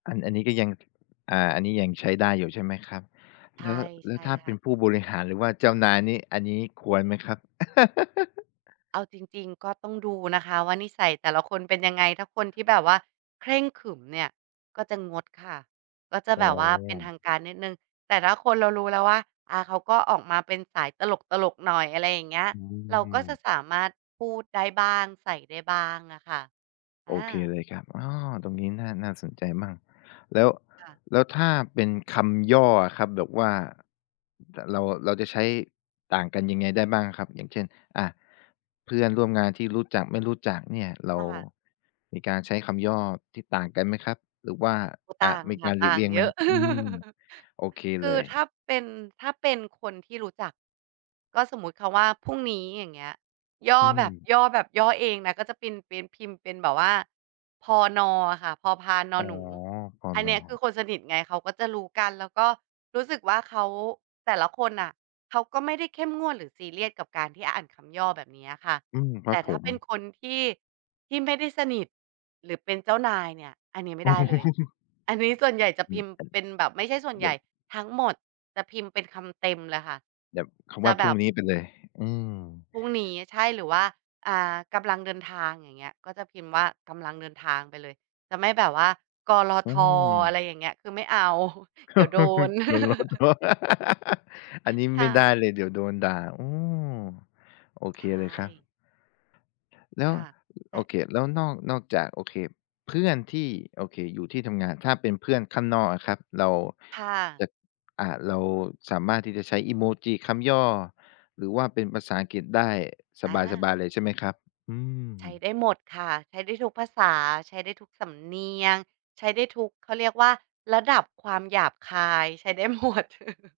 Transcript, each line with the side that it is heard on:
left: อัน อันนี้ก็ยัง อ่า อันนี้ยังใช้ได้อยู่ใช่ไหมครับ?
right: ใช
left: แล
right: ่
left: ้ว แล
right: ใช
left: ้ว
right: ่
left: ถ้า
right: ค
left: เป
right: ่
left: ็
right: ะ
left: นผู้บริหาร หรือว่าเจ้านายนี่ อันนี้ควรไหมครับ?
right: เอาจริง ๆ ก็ต้องดูนะคะว่านิสัยแต่ละคนเป็นยังไง ถ้าคนที่แบบว่าเคร่งขรึมเนี่ยก็จะงดค่ะ ก็จะ
left: อ๋
right: แบ
left: อ
right: บว่าเป็นทางการนิดหนึ่ง แต่ถ้าคน เรารู้แล้วว่า อา เขาก็ออกมาเป็นสายตลก ๆ หน่อย อะไรอย่างเงี้ย
left: อื
right: เราก็จะ
left: ม
right: สามารถพูดได้บ้าง ใส่ได้บ้างอะค่ะ
left: โ
right: อ
left: อเค
right: า
left: เลยครับ อ้อ ตรงนี้น่า น่าสนใจมาก แล้ว
right: ค่ะ
left: แล้วถ้าเป็นคำย่ออะครับ แบบว่า ด เรา เราจะใช้ต่างกันยังไงได้บ้างอะครับ อย่างเช่น อา เพื่อนร่วมงานที่รู้จัก ไม่รู้จักเนี่ย เร
right: ค
left: า
right: ่ะ
left: มีการใช้คำย่อที่ต่างกันไหมครับ หรือว่า
right: โอ้
left: อ่
right: ต
left: า
right: ่าง
left: มี
right: ค
left: ก
right: ่ะ
left: ารหล
right: ต
left: ี
right: ่
left: ก
right: า
left: เล
right: ง
left: ี่ยง
right: เ
left: ไ
right: ย
left: หม?
right: อะ
left: อืม โอเค
right: ค
left: เ
right: ื
left: ล
right: อ
left: ย
right: ถ้าเป็น ถ้าเป็นคนที่รู้จัก ก็สมมติคำว่าพรุ่งนี้ อย่างเงี้ย ย่อ
left: อื
right: แบบ
left: ม
right: ย่อแบบ ย่อเองนะ ก็จะเป็น เป็น พิมพ์เป็นแบบว่า พ.น. อะค่ะ พอพาน-นอ
left: อ๋อ
right: หนู
left: พ.
right: อัน
left: น.
right: เนี้ยคือคนสนิทไง เขาก็จะรู้กัน แล้วก็รู้สึกว่าเขา แต่ละคนน่ะเขาก็ไม่ได้เข้มงวดหรือซีเรียสกับการที่อ่านคำย่อแบบเนี้ยอะค่ะ
left: อืม ค
right: แ
left: ร
right: ต
left: ับ
right: ่ถ
left: ผ
right: ้า
left: ม
right: เป็นคนที่ ที่ไม่ได้สนิท หรือเป็นเจ้านายเนี่ย อันเนี้ยไม่ได้เลย อันนี้ส่วนใหญ่จะพิมพ์เป็นแบบ ไม่ใช่ส่วน
left: เ
right: ใ
left: ดี๋
right: หญ
left: ย
right: ่
left: ว
right: ทั้งหมดจะพิมพ์เป็นคำเต็มเลยค่ะ
left: แบบค
right: จ
left: ำว
right: ะ
left: ่า
right: แ
left: พ
right: บ
left: รุ่ง
right: บ
left: นี้ไปเลย อืม
right: พรุ่งนี้ ใช่ หรือว่า อ่า กำลังเดินทาง อย่างเงี้ย ก็จะพิมพ์ว่า กำลังเดินทางไปเลย จะไม่แบบว่า ก.ล.
left: อื
right: ท. อะไร
left: ม
right: อย่างเงี้ย คือไม่เอา เดี๋ยวโดน
left: ก.ล.ท. อันนี้
right: ค
left: ไม
right: ่
left: ่ได้
right: ะ
left: เลย เดี๋ยวโดนด่า โอ้ โอเ
right: ใ
left: ค
right: ช
left: เลยครับ
right: ่
left: แล้
right: ค
left: ว
right: ่ะ
left: ล
right: แต
left: โอ
right: ่
left: เค แล้วนอก นอกจาก โอเค เพื่อนที่ โอเค อยู่ที่ทำงาน ถ้าเป็นเพื่อนข้างนอกอะครับ เรา
right: ค่
left: จ
right: ะ
left: ะ อ่า เราสามารถที่จะใช้ อิโมจิ คำย่อ หรือว่าเป็นภาษาอังกฤษได้
right: อ
left: สบ
right: า
left: าย ๆ เลยใช่ไหมครับ? อื
right: ใช้
left: ม
right: ได้หมดค่ะ ใช้ได้ทุกภาษา ใช้ได้ทุกสำเนียง ใช้ได้ทุก เขาเรียกว่าระดับความหยาบคาย ใช้ได้ หมด